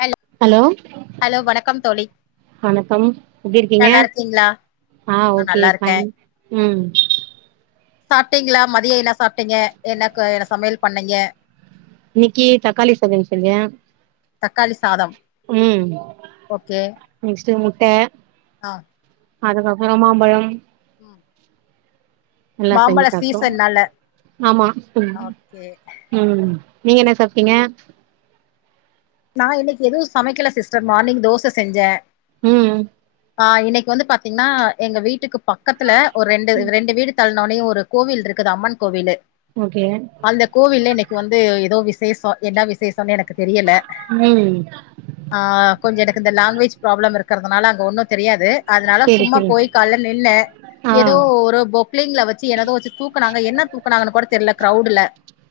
Hello hello வணக்கம் தோழி வணக்கம் எப்டி இருக்கீங்க நல்லா இருக்கீங்களா ஆ ஓகே நல்லா இருக்கே ஃபைன் ம் சாப்ட்டீங்ளா மதியோ என்ன சாப்ட்டீங்க என்னக்கு என்ன சமயல் பண்ணீங்க இன்னிக்கு தக்காளி சமயல் செஞ்சே தக்காளி சாதம் ஓகே நெக்ஸ்ட்டு முட்ட ஆ அதுக்கப்பறோ மாம்பழம் ம் எல்லா செஞ்சு மாம்பழ சாப்ட்டோம் சீசன்னால ஆமா ம் ஓகே ம் நீங்கென்ன சாப்ட்டீங்க நா இன்னைக் எதுவு சமைக்கல சிஸ்டர் மார்னிங் தோச செஞ்சே ம் ஆ இன்னைக்கு வந்து பாத்திங்னா எங்க வீட்டுக்கு பக்கத்துல ஒரு ரெண்டு ம் ரெண்டு வீடுத் தல்நோனே ஒரு கோவில்ருக்குது அம்மன் கோவிலு ஓகே அந்த கோவில்ல இன்னைக்கு வந்து எதோ விசேசோ என்ன விசேசோன்னு எனக்கு தெரியல ம் ஆ கொஞ்ச எனக்கு இந்த லாங்குவேஜ் ப்ராப்ளம் இருக்கிறதுனால அங்க ஒன்னு தெரியாது அதனால சேரி சும்மா சேரி போய் கால்ல நின்ன ஆ ஏதோ ஒரு பொக்ளிங்ல வச்சு எனதோ வச்சு தூக்கனாங்க என்ன தூக்கனாங்கு கூட தெர்ல கிரவுடுல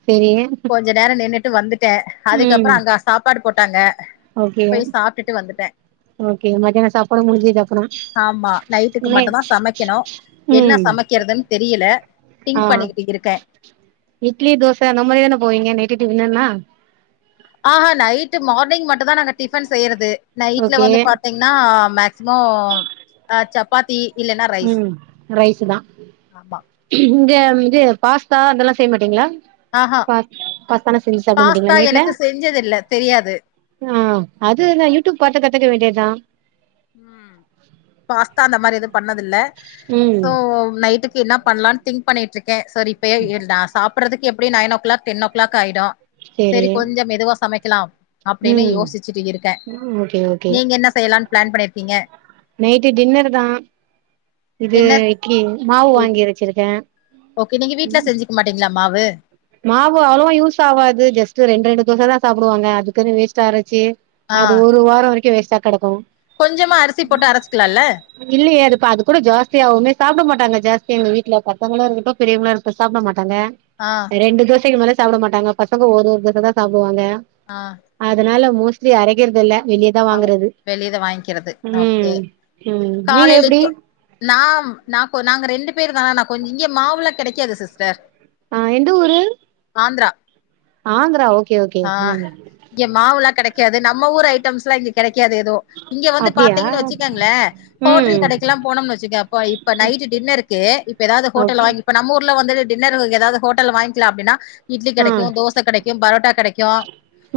செரி கொஞ்ச நேரோ நின்னுட்டு வந்துட்ட அதுக்கப்புறோ அங்க சாப்பாடு போட்டாங்க ஓகே போய் சாப்ட்டுட்டு வந்துட்ட ஓகே மதியான சாப்படு முடிஞ்சிது அப்பறோ ஆமா நைட்டுக்கு நே மட்டுந்தா சமைக்கணு என்ன ம் சமைக்கிறதுன்னு தெரியல ஆ திங்க் பண்ணிக்கிட்டு இருக்கே இட்லி தோச அந்த மாரி தானே போவீங்க நைட்டு டிஃப்னெல்லா ஆஹா நைட்டு மார்னிங் மட்டு தா நாங்க டிஃபன் செய்யறது நைட்ல ஓகே வந்து பாத்தீங் ன்னா மேக்சிமோ அ சப்பாத்தி இல்லன்னா ரைஸ் ம் ரைஸு தா ஆமா இது இது பாஸ்தா அதெல்லா செய்ய மாட்டீங்களா ஆஹா பாஸ் பாஸ்தாலி செஞ்சு சாப்ட பாஸ்தா மாடிங்களா நைட்ல எனக்கு செஞ்சதில்ல தெரியாது ஆ அது என்னா யூடியூப் பாத்து கத்துக்க வேண்டியதுதா ம் பாஸ்தா அந்த மாரி எது பண்ணதில்ல ம் சோ நைட்டுக்கு என்ன பண்ணலான்னு திங்க் பண்ணிட்டு இருக்கே சரி இப்ப நா சாப்படுறதுக்கு எப்டியு nine o'clock ten o'clock ஆயிடும் சேரி சரி கொஞ்சோ மெதுவா சமைக்கலாம் அப்டின்னு ம் யோசிச்சுட்டு இருக்க ஓகே ஓகே நீங்க என்ன செய்யலானு பிளான் பண்ணிருக்கீங்க நைட்டு டின்னரு தா இது என்ன இட்லி மாவு வாங்கி வச்சிருக்க ஓகே நீங்க வீட்ல செஞ்சிக்க மாட்டீங்களா மாவு மாவு அவ்ளோவா யூஸ் ஆவாது ஜஸ்ட்டு ரெண்டு ரெண்டு தோச தா சாப்டுவாங்க அதுக்குன்னு வேஸ்ட்டா அரச்சி ஆ அது ஒரு வாரோ வரைக்கு வேஸ்ட்டா கடக்கு கொஞ்சமா அரிசி போட்டு அரச்சுக்கலால்ல இல்லையே அது இப்ப அது கூட ஜாஸ்தியாவுமே சாப்பட மாட்டாங்க ஜாஸ்தி எங்க வீட்டல பசங்களு இருக்கட்டு பெரியவங்ளுஇருக்ட்டு சாப்ட மாட்டாங்க ஆ ரெண்டு தோசைக்கு மேல சாப்ட மாட்டாங்க பசங்க ஒரு ஒரு தோச தா சாப்டுவாங்க ஆ அதனால மோஸ்ட்லி அரைக்கறது இல்ல வெளியதா ஆ வாங்கறது வெளியத வாங்கிக்கிறது ஓகே ம் ம் நீங்க எப்டி நாம் நா கொ நாங்க ரெண்டு பேரு தா நா கொஞ் இங்கே மாவுல்லா கெடைக்காது சிஸ்டர் ஆ எந்த ஊரு ஆந்தரா ஆந்தரா ஓகே ஓகே ம் இங்க மாவுல்லா கெடைக்காது நம்ம ஊர் ஐட்டம்ஸ்ல்லா இங்க கெடைக்காது ஏதோ இங்க வந்து அப்டியா பாத்தீங்கன்னு வச்சிக்குங்களே ம் ஹோட்டல் கடைக்கெல்லா போனம்னு வச்சிக்கே அப்ப இப்ப நைட்டு டின்னர்க்கு இப்ப ஏதாவது ஹோட்டல ஓகே வாங்கி இப்ப நம்ம ஊர்ல வந்தது டின்னருக்கு ஏதாவது ஹோட்டல்ல வாங்கிக்கலா அப்டின்னா இட்லி ஆ கெடைக்கு தோச கெடைக்கு பரோட்டா கெடைக்கு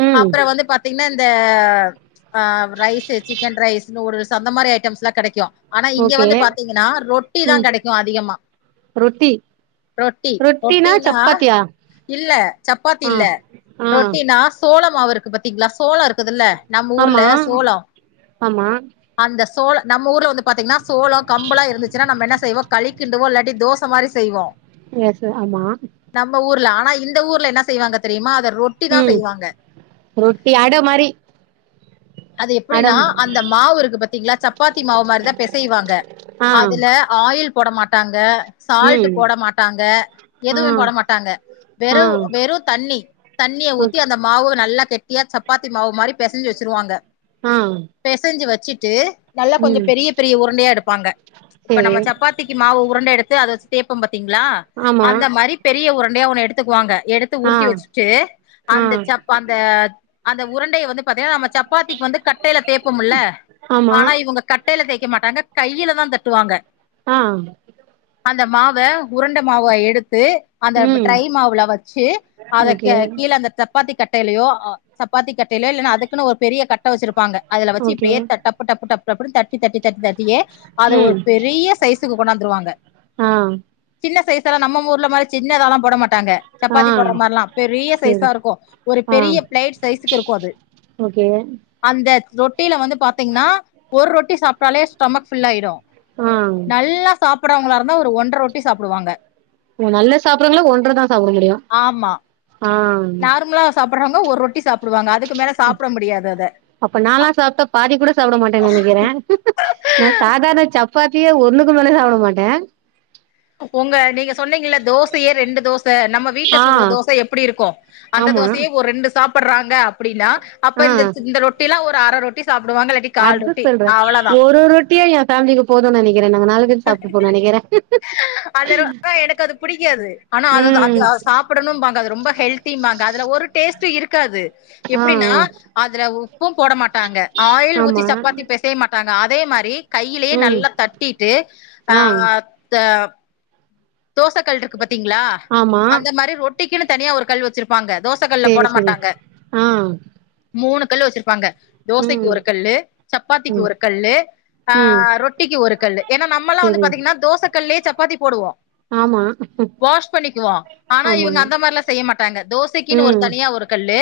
ம் அப்பற வந்து பாத்தீங்கன்னா இந்த ஆ ரைஸ்சு சிக்கன் ரைஸ் நூடுல்ஸ் அந்த மாரி ஐட்டம்ஸ்ல்லா கெடைக்கு ஆனா இங்க ஓகே வந்து பாத்தீங்கன்னா ரொட்டி தா ம் கெடைக்கு அதிகமா ரொட்டி ரொட்டி ரொட்டினா இல்ல சப்பாத்தி ஆ இல்ல ஆ ரொட்டினா சோள மாவு இருக்கு பாத்தீங்களா சோள இருக்குதுல்ல நம்ம ஊர்ல ஆமா சோளோ ஆமா அந்த சோள நம்ம ஊர்ல வந்து பாத்தீங்கன்னா சோள கம்பளா இருந்துச்சுன்னா நம்ம என்ன செய்வோ கலிக்கிண்டுவோ இல்லாட்டி தோச மாரி சு செய்வோ எஸ்சு ஆமா நம்ம ஊர்ல ஆனா இந்த ஊர்ல என்னா செய்வாங்க தெரியுமா அத ரோட் ம் ரொட்டி ஆட மாரி அது எப்படின்னா அடம் அந்தப் மாவு இருக்கு பத்தீங்களா சப்பாத்தி மாவு மாரிதா பெசைவாங்க ஆ அதுல ஆயில் போட மாட்டாங்க சால்ட் ம் போட மாட்டாங்க ஆ எதுவுமே போட மாட்டாங்க ஆ வெறு வெறு தண்ணி தண்ணிய ஊத்தி ஓகே அந்தப் மாவு நல்லா கெட்டியா சப்பாத்தி மாவு மாரி பெசஞ்சு வச்சிருவாங்க ஆ பெசஞ்சி வச்சிட்டு நல்லா கொஞ்ச ம் பெரிய பெரிய உருண்டையா எடுப்பாங்க இப்ப சேரி நம்ம சப்பாத் ரொட்டிக்கு மாவு உருண்ட எடுத்து அத வச்சி தேப்பம் பாத்தீங்களா ஆமா அந்த மாரி பெரிய உருண்டையா ஒண்ணு எடுத்துக்குவாங்க எடுத்து ஆ உருட்டி வச்சிட்டு ஆ அந்த சப்பா அந்த அந்த உருண்டைய வந்து பாத்தீங்ன்னா நம்ம சப்பாத்திக்கு வந்து கட்டையில தேப்பம்ல்ல ஆமா ஆனா இவங்க கட்டையில தேய்க்க மாட்டாங்க கையில தா தட்டுவாங்க ஆ அந்த மாவ உருண்ட மாவா எடுத்து அந்த ம் ட்ரை மாவுல வச்சி அத ஓகே கே கீழ அந்த தப் சப்பாத்தி கட்டையிலையோ ஆ சப்பாத்தி கட்டையிலையோ இல்லைன்னா அதுக்குன்னு ஒரு பெரிய கட்ட வச்சிருப்பாங்க அதுல வச்சி ஓகே இப்படியே ட டப் டப் டப்னு தட்டி தட்டி தட்டியே அது ஒரு ம் பெரிய சைஸ் கொண்ணாந்துருவாங்க ஆ சின்ன சைஸ்லா நம்ம ஊர்ல மாரி சின்னதாலா போட மாட்டாங்க ஆ சப்பாத்தி போடுற மாரில்லா பெரிய சேரி சைஸா இருக்கு ஒரு ஆ பெரிய பிளேட் சைஸ்க்கு இருக்கு அது ஓகே அந்த ரொட்டியில வந்து பாத்தீங்கன்னா ஒரு ரொட்டி சாப்ட்டாலே ஸ்டமக் ஃபுல் ஆயிடு ஆ நல்லா சாப்பறவங்களா இருந்தா ஒரு ஒன்ற ரொட்டி சாப்டுவாங்க நல்ல சாப்பிறங்கள ஒன்ற தா சாப்பட முடியு ஆமா ஆ நார்மலா சாப்பறவங்க ஒரு ரொட்டி சாப்டுவாங்க அதுக்குமேல அ சாப்ட முடியாது அத அப்ப நால்லா சாப்ட்டா பாதி கூட சாப்ட மாட்டேன்னு நெனைக்கிறே நா சாதாரண சப் பாத்தியே ஒன்னுக்கு மேலே சாப்ட மாட்டே ஒங்க நீங்க சொ ன்னீங்கல தோசையே ரெண்டு தோச நம்ம வீட்ல ஆ சுடுற தோச எப்டி இருக்கு அந்த ஆமா தோசையே ஒரு ரெண்டு சாப் பட்றாங்க அப்டின்னா அப்ப ஆ இந்த ச் இந்த ரொட்டில ஒரு அர ரொட்டி சாப்டுவாங்க இல்லாட்டி கால் அது ரொட்டி சொல்றே அவ் ஒரு ரொட்டியே எ ஃபேம்லிக்கு போதுன் நெனைக்கிறே நாங்க நாலு பேர் சாப்ட்டுப்போ நெனைக்கிறே அந்த ரொ அ எனக் அது புடிக்காது ஆனா அது தா அது ம் அ சா சாப்படணும்பாங்க்கா அது ரொம்ப ஹெல்த்திம்பாங்க்கா அதுல ஒரு டேஸ்ட்டு இருக்காது ஆ எப்டின்னா ஆ அதுல உப்பு போட மாட்டாங்க ஆயில் ஆமா ஊத்தி சப்பாத்தி பெச ய மாட்டாங்க அதே மாரி கையிலயே ம் நல்லா தட்டிட்டு ஆ த தோச கல்ருக்கு பாத்தீங்ளா ஆமா அந்த மாரி ரொட்டிக்கின்னு தனியா ஒரு கல் வெச்சிருப் பாங்க தோச கல்ல போட சேரி சேரி மாட்டாங்க ஆ மூணு கல் வெச்சிருப்பாங்க தோசைக்கு ம் ஒரு கல்லு சப்பாத்திக்கு ம் ஒரு கல்லு ஆ ம் ரொட்டிக்கு ஒரு கல்லு ஏன்னா நம்மல்லா வந்து சேரி பாத்தீங்கன்னா தோச கல்லே சப்பாத்தி போடுவோ ஆமா வாஷ் பண்ணிக்குவோ ஆனா ஆமா இவுங்க அந்த மார்லா செய்ய மாட்டாங்க தோசைக்கின்னு ஒரு ம் தனியா ஒரு கல்லு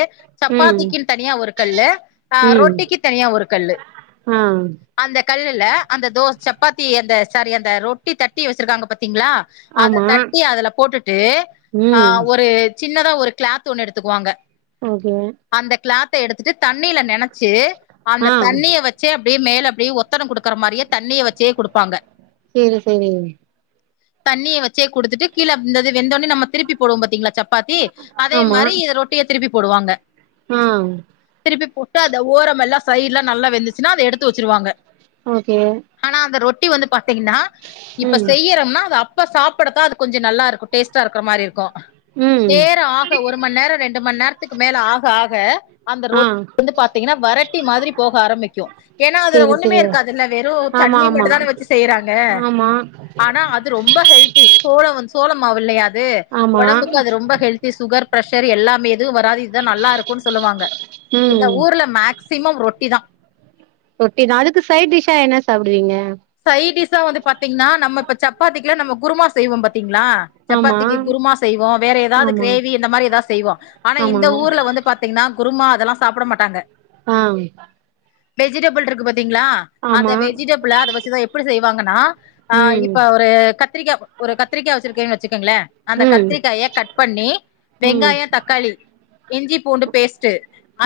ம் சப்பாத்திக்கின் தனியா ஒரு கல்லு ஆ ரொட்டிக்கு தனியா ஒரு கல்லு ம் அந்த கல்லுல அந்த தோ சப்பாத்தி அந்த சாரி அந்த ரொட்டி தட்டி வெச்சிருக்காங்க பாத்தீங்ளா அத ஆமா தட்டி அதுல போட்டுட்டு ஆ ம் ஒரு சின்னதா ஒரு கிளாத் ஒன்னு எடுத்துக்குவாங்க ஓகே அந்த கிளாத்த எடுத்துட்டு தண்ணீல நெனச்சு ஆ அந்த தண்ணிய வ ச்சே அப்டியே மேல அப்டியே ஒத்தடோ குடுக்கற மாரியே தண்ணிய வச்சே குடுப்பாங்க சேரி சேரிங் தண்ணிய வச்சே குடுத்துட்டு கீழ அந்தது வெந்தொன்னே நம்ம திருப்பி போடுவோ பாத்தீங்களா சப்பாத்தி அதே மாரி இத ரொட்டிய திருப்பி போடுவாங்க ம் திருப்பி போட்டு அத ஓரமெல்லா சைடு்லா நல்லா வெந்துச்சுன்னா அத எடுத்து வச்சிருவாங்க ஓகே ஆனா அந்த ரொட்டி வந்து பாத்தீங்கன்னா இப்ப ம் செய்யறம்னா அத அப்ப சாப் படத்தா அது கொஞ்சோ நல்லாருக்கு டேஸ்ட்டா இருக்கற மாரி இருக்கு ம் நேரோ ஆ க ஒரு மண் நேரோ ரெண்டு மண் நேரத்துக்கு மேல ஆக ஆக அந்த ஆ ரொட் வந்து பாத்தீங்கன்னா வரட்டி மாதிரி போக ஆரம்பிக்கு ஏன்னா அதுல சேரி ஒன்னுமே சேரி இருக்காதுல்ல வெறு ஆமா தண்ணி ஆமா மட்டுந்தான வச்சு செய்யறாங்க ஆமா ஆனா அது ரொம்ப ஹெல்த்தி சோள வந் சோளமாவு இல்லையா அது ஆமா ஒடம்புக்கு அது ரொம்ப ஹெல்த் தி சுகர் பிரஷர் எல்லாமே எதுவு வராது இதா நல்லாருக்குன் சொல்லுவாங்க ம் இந்த ஊர்ல மேக் ஸிமம் ரொட்டி தா ரொட்டி தா அதுக்கு சைட் டிஷ்ஷா என்ன சாப்டுவீங்க சைட் டிஸ்ஸா வந்து பாத்தீங்ன்னா நம்ம இப்ப சப்பாத்திக்லா நம்ம குருமா செய்வோ பாத்தீங்ளா ஆமா சப்பாத்திக்கு குருமா செய்வோ வேற எதாவ்து ஆமா க்ரேவி இந்த மாரி எதா செய்வோ ஆனா ஆமா இந்த ஊர்ல வந்து பாத் தீங்னா குருமா அதெல்லா சாப்பட மாட்டாங்க ஆ வெஜிடபிள்ருக்கு பாத்தீங்ளா அந்த ஆமா வெஜிடபிள அத வச்சு தா எப்பிடி செய்வாங்கன்னா ஆ ம் இப்ப ஒரு கத்திரிக்கா ஒரு கத்திரிக்கா வச்சிருக்கீங்ன் வச்சிக்கங்ளே அந்த ம் கத்திரிக்காய கட் பண்ணி ம் வெங்காயோ, தக்காளி இஞ்சி பூண்டு பேஸ்ட்டு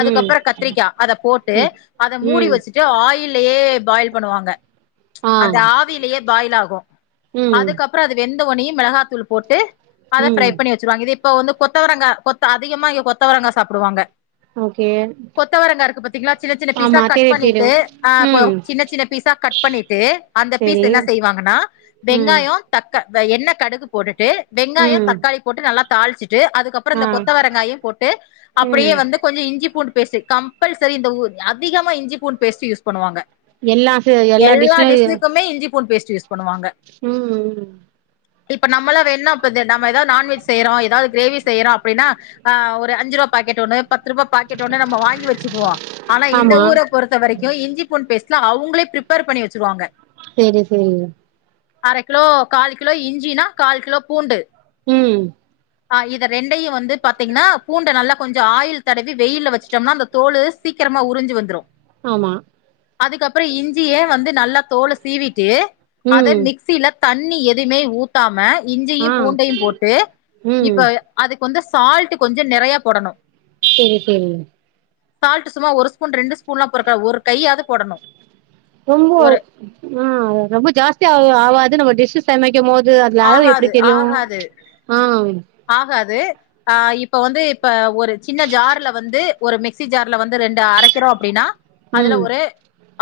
ம் கத்திரிக்கா அத போட்டு ம் அத மூடி ம் வச்சிட் டு ஆயில்யே பாயில் பண்ணுவாங்க ஆ அந்த ஆவிலயே பாயில் ஆகு ம் அதுக்கப் பறோ அது வெந்த ஒட்னையு மிளஹாத்தூள் போட்டு அத ம் ஃப்ரை பண்ணி வ சுருவாங் இது இப்ப வந்து கொத்தவரங்கா கொத்த அதிகமா இ கொத்தவரங்கா சாப்டுவாங்க ஓகே கொத்தவரங்கா இருக்கு பாத்திங்களா சின்ன சின்ன பீஸா ஆமா கட் தெரியு தெரியு பண்ணிட்டு் ஆ ம் சின்ன சின்ன பீஸா கட் பண்ணிட்டு அந்த பீஸ் செரி என்ன செய்வாங்கன்னா ம் வெங்காயோ தக்க எண்ண கடுகு போட்டுட்டு வெங்காயோ ம் தக்காளி போட்டு நல்லா தாள்ச்சிட்டு அதுக்கப் ப்றோ ஆ இந்த கொத்தவரங்காயு போட்டு ம் அப்டியே வந்து கொஞ்ச இஞ்சி பூண்டு பேஸ்ட் கம்பல்சரி இந்தஊ அதிகமா இஞ்சி பூண்டு பேஸ்ட் யூஸ் பண்ணுவாங்க வெல்லா சு எல்லா டிஷ்ஷுகுமே இஞ்சிபூண்ட் பேஸ்ட் யூஸ் பண்ணுவாங்க ம் இப்ப நம்மலா வேண்ணா இப்ப நம்ம எதாவது நான்வெஜ் செய்யறோ எதாவது கிரேவி செய்றோ அப்டின்னா ஒரு அஞ்சு ருவா பாக்கெட் ஒண்ணு பத்து ருபா பாக்கெட் ஒண்ணு நம்ம வாங்கி வச்சுக்குவோ ஆனா இந்த ஆமா ஊர பொறுத்த வரைக்கு இஞ்சிபூண்ட் பேஸ்ட்ல அவுங்களே பிரிப்பேர் பண்ணி வச்சிருவாங்க சேரி சேரி அர கிலோ காலு கிலோ இஞ்சினா கால் கிலோ பூண்டு ம் ஆ இத ரெண்டையு வந்து பாத்தீங்கன்னா பூண்ட நல்லா கொஞ்ச ஆயிள் தடவி வெயில்ல வச்டம்னா அந்த தோலு சீக்கிரமா உறிஞ்சி வந்துரு ஆமா அதுக்கப்றோ இஞ்சியே வந்து நல்லா தோல சீவிட்டு அத ம் மிக்சில தண்ணி எதுமே ஊத்தாம இஞ்சியு ஆ பூண்டையு போட்டு ம் இப்ப அதுக்கு வந்து சால்ட் கொஞ்ச நெறைய போடணு சரி சரி சால்ட்டு சும்மா ஒரு ஸ்பூன் ரெண்டு ஸ்பூன்லா பொறக்கா ஒரு கையாது போடணு ரொம்போ ஒரு ஆ ரொம்ப ஜாஸ்தியா ஆவாது நம்ம டிஷ் சமைக்க போது அதுல அளவு எப்டி ஆகாது தெரியு ஆகாது அஹ் ஆகாது ஆஹ் இப்ப வந்து இப்ப ஒரு சின்ன ஜார்ல வந்து ஒரு மிக்சி ஜார்ல வந்து ரெண்டு அரைக்கிறோ அப்டின்னா அதுல ம் ஒரு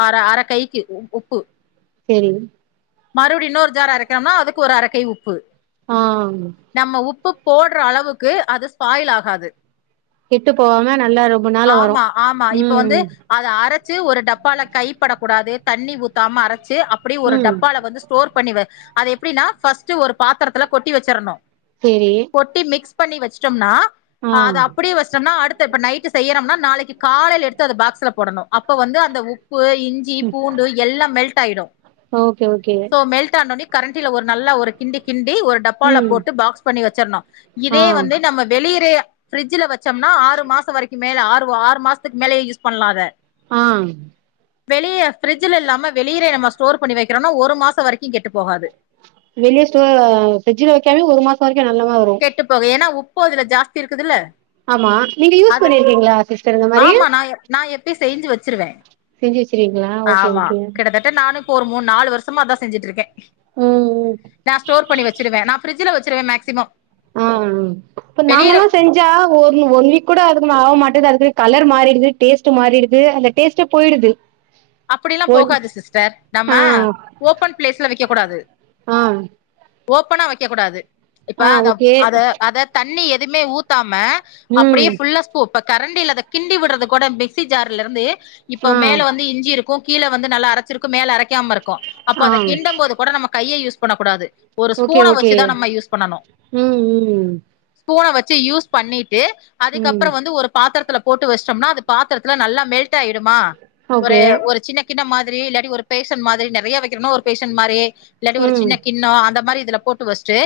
அர அர கைக்கு உப்பு சரி மறுடி இன்னொர் ஜார் அரைக்கணும்னா அதுக்கு ஒரு அர கை உப்பு ஆஹ் நம்ம உப்பு போட்ற அளவுக்கு அது ஸ்பாயில் ஆகாது கெட்டு போவாம நல்லா ரொம்ப நாள வரு ஆமா ஆமா. இப்ப வந்து ம் அத அரச்சு ஒரு டப்பால கைப்படக்க கூடாது தண்ணி ஊத்தாம அரச்சு அப்டி ஒரு ம் டப்பால வந்து ஸ்டோர் பண்ணி அது எப்டின்னா ஃபர்ஸ்ட் ஒரு பாத்தரத்துல கொட்டி வச்சரணு சரி கொட்டி மிக்ஸ் பண்ணி வச்டம்னா அது அப்டியே வச்டம்னா அடுத் இப்ப நைட் செய்யறம்னா நாளைக்கு காலேல எடுத்து அத பாக்ஸ்ல போடணு அப்ப வந்து அந்த உப்பு இஞ் சி பூண்டு எல்லா மெல்ட் ஆயிடு ஓகே ஓகே சோ மெல்ட் ஆனோனி ஒரு நல்ல ஒரு கிண்டி கிண்டி ஒரு டப் பால ம் போட்டு பாக்ஸ் பண்ணி வச்சர்ணு ஆ இதே வந்து நம்ம வெளியேறே ஃபிரிட்ஜ்ல வச்சம்னா ஆறு மாச வரிக்கு மேல ஆறு ஆறு மாசத்துக்கு மேலயே யூஸ் பண்லா அத அ வெளிய ஃபிரிட்ஜ்ல இல்லாம வெளிர நம்ம ஸ்டோர் பண்ணி வெக்கறோனா ஒரு மாச வரைக்கு கெட்டு போகாது வெளிய ஸ்டோர் ஃரிட்ஜல வைக்காமயே ஒரு மாச வரைக்கு நல்லாத வரு விட்டு போக ஏன்னா உப்போ இதுல ஜாஸ்தி இருக்குதுல்ல ஆமா நீங்க யூஸ் அது பண்ணிருக்கீங்களா சிஸ்டர் இந்த மாரி ஆமா நா நா எப்பய செஞ்சு வச்சிருவே செஞ்சு வச்சிருக்கீங்களா ஓகே ஆமா ஓகே கிட்டத்தட் நானக்கு ஒரு மூணு நாலு வருஷமா அதா செஞ்சுட்ருக்கே ம் ம் நா ஸ்டோர் பண்ணி வச்சிருவே நா பிரிட்ஜில வச்சருவே மேக்ஸிமம் ஆ இப்ப நாங்கல்லா செஞ் ஜா ஒன் ஒன் வீக் கூட அதுக்கு ஆக மாட்டது அதுக்கு கலர் மாறிடு டேஸ்ட் மாறிடுது அந்த டேஸ்ட்டே போயிடுது [inaudible] அப்படிலா ஒன் போகாது சிஸ்டர் ஆ நம்ம ஓபன் பிளேஸ்ல வைக்க கூடாது ஆ ஓப்பனா வைக்க கூடாது இப்ப ஆ அதப் ஓகே அத அத தண்ணி எதுவுமே ஊத்தாம ம் அப்டியே புல்லா இப்ப கரண்டில அத கிண்டி விடுறது கூட மிக்ஸி ஜார்ல இருந்து இப்போ ஆ மேல வந்து இன்ஞ் இருக்கு கீழ வந்து நல்லா அரைச்சிருக்கு மேல அரைக்காம இருக்கு அப்ப ஆ அத கிண்ட போது கூட நமக்கு கைய யூஸ் பண்ணக்கூடாது ஒரு ஓகே ஸ்பூன ஓகே வச்சுதா நம்ம யூஸ் பண்ணணு ம் ம் ஸ்பூன வச்சு யூஸ் பண்ணிட்டு ம் அதுக்கப்பற வந்து ஒரு பாத்தரத்துல போட்டு வச்சுடோம்னா அது பாத்தரத்துல நல்லா மெல்ட் ஆயிடுமா ஓகே ஒரு ஒரு சின்ன கின்ன மாரி இல்லாடி ஒரு பேஷன் மாரி நெறைய வைக்கிறோம்னா ஒரு பேஷன் மாரியே இல்லாட்டி ஒரு ம் சின்ன கிண்ணோ அந்த மாரி இதுல போட்டு வச்சுட்டு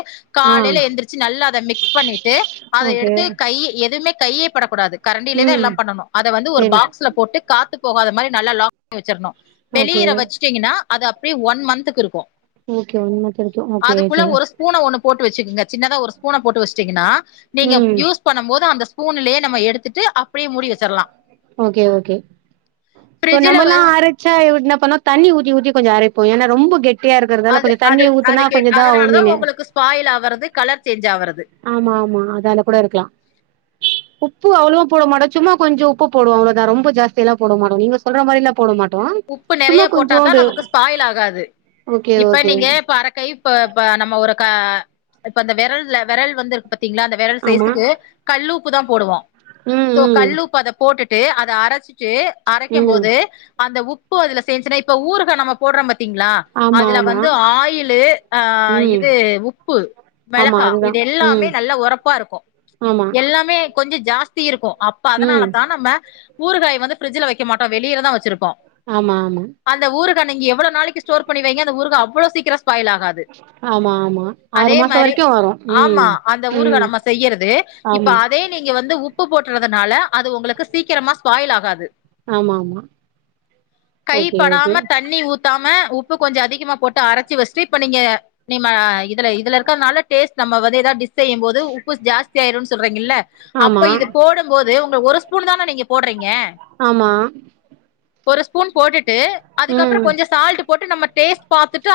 ஆ காலையில எந்திரிச்சு நல்லா அத மிக்ஸ் பண்ணிட்டு அத ஓகே எடுத்து கை எதுவுமே கையே படக்கூடாது கரண்டிலே தா ம் எல்லாம் பண்ணணு அத வந்து ஒரு சரி பாக்ஸ்ல போட்டு காத்து போகாத மாரி நல்லா லாக் பண்ணி வச்சிரனு ஓகே வெளியீற வச்சுட்டீங்கன்னா அது அப்படியே ஒன் மந்துக்கு இருக்கு ஓகே ஒன் மந்த் வரைக்கு ஓகே அதுக்குள்ள ஓகே ஒரு ஸ்பூன ஒன்னு போட்டு வச்சுக்கங்க சின்னதா ஒரு ஸ்பூன போட்டு வச்சுங்கன்னா நீங்க ம் யூஸ் பண்ணும் போது அந்த ஸ்பூன்லயே நம்ம எடுத்துட்டு அப்டியே மூடி வச்சிறலா ஓகே ஓகே இப்போ ஃப்ரிட்ஜில நம்மலா அரைச்சா என்ன பண்ணோ தண்ணி ஊத்தி ஊத்தி கொஞ்ச அரைப்போ ஏன்னா ரொம்ப கெட் அது அத அதை கே ஆவு அதனாலதா மீனு உங்களுக்கு ஸ்பாயல் ஆறது கலர் சேஞ்ச் ஆறது ஆமா ஆமா அதால கூட இருக்கலா உப்பு அவ்வளவோ போட மாட்டோ சும்மா கொஞ்ச உப்பு போடுவோ அவ்ளோதா ரொம்ப ஜாஸ்தில்லா போடமாட்டோ நீங்க சொல்ற மாரில்லா போட மாட்டோ உப்பு சும்மா நெறைய போட்டாதா கொஞ்சோண்டு நமக்கு ஸ்பாயில் ஆகாது ஓகே இப்ப ஓகே நீங்க இப்ப அறக்கை இப்ப இப்ப நம்ம ஒரு க இப்ப அந்த வெரல்ல வெரல் வந்துருக்கு பாத்தீங்களா அந்த வெரல் ஆமா சைஸுக்கு கல்லூப்பு தா போடுவோ ம் சோ ம் கல்லூப்பு அத போட்டுட்டு அத அரைச் சு அரைக்கும் ம் போது அந்த உப்பு அதுல சேந்துச்சினா இப்ப ஊருகா நம்ம போடுறம் பாத்தீங்களா ஆமா அதுல ஆமா வந்து ஆயிலு ஆ ம் இது உப்பு ஆமா மெளகா. அதுதா இது எல்லாமே ம் நல்லா ஓறப்பா இருக்கு ஆமா எல்லாமே கொஞ்ச ஜாஸ்தி இருக்கு அப்ப அதனால ம் தா நம்ம ஊறுகாய் வந்து பிரிட்ஜில வைக்க மாட்டோ வெளியிலதா வச்சிருப்போ ஆமா ஆமா அந்த ஊருக நீங்க எவ்ளோ நாளைக்கு ஸ்டோர் பண்ணிவைங்க அந்த ஊருகா அவ்வளோ சீக்கிர ஸ்பாய்ல் ஆகாது ஆமா ஆமா ஆறு அதே மாச மாரி வரைக்கு வரு ம் ஆமா அந்த ஊருகா ம் நம்ம செய்யறது இப்ப ஆமா அ அதே நீங்க வந்து உப்பு போட்டுறதுனால அது உங்களுக்கு சீக்கிரமா ஸ்பாயில் ஆகாது ஆமா ஆமா ஓகே ஓகே கைப்படாம தண்ணி ஊத்தாம உப்பு கொஞ்ச அதிகமா போட்டு அரைச்சு வச்சுட்டு இப்ப நீங்க நீம்ம இதுல இதுல இருக்கறதுனால டேஸ்ட் நம்ம வந்து ஏதாவது டிஸ் செய்யும் போது உப்பு ஜாஸ்தி ஆயிரும்னு சொல்றீங்க இல்ல ஆமா அப்ப இது போடும்போது உங்க ஒரு ஸ்பூனு தானே நீங்க போடுறீங்க ஆமா ஒரு ஸ்பூன் போட்டுட்டு ம் அதுக்கப்புறம் கொஞ்சம் சால்ட் போட்டு நம்ம டேஸ்ட் பார்த்துட்டு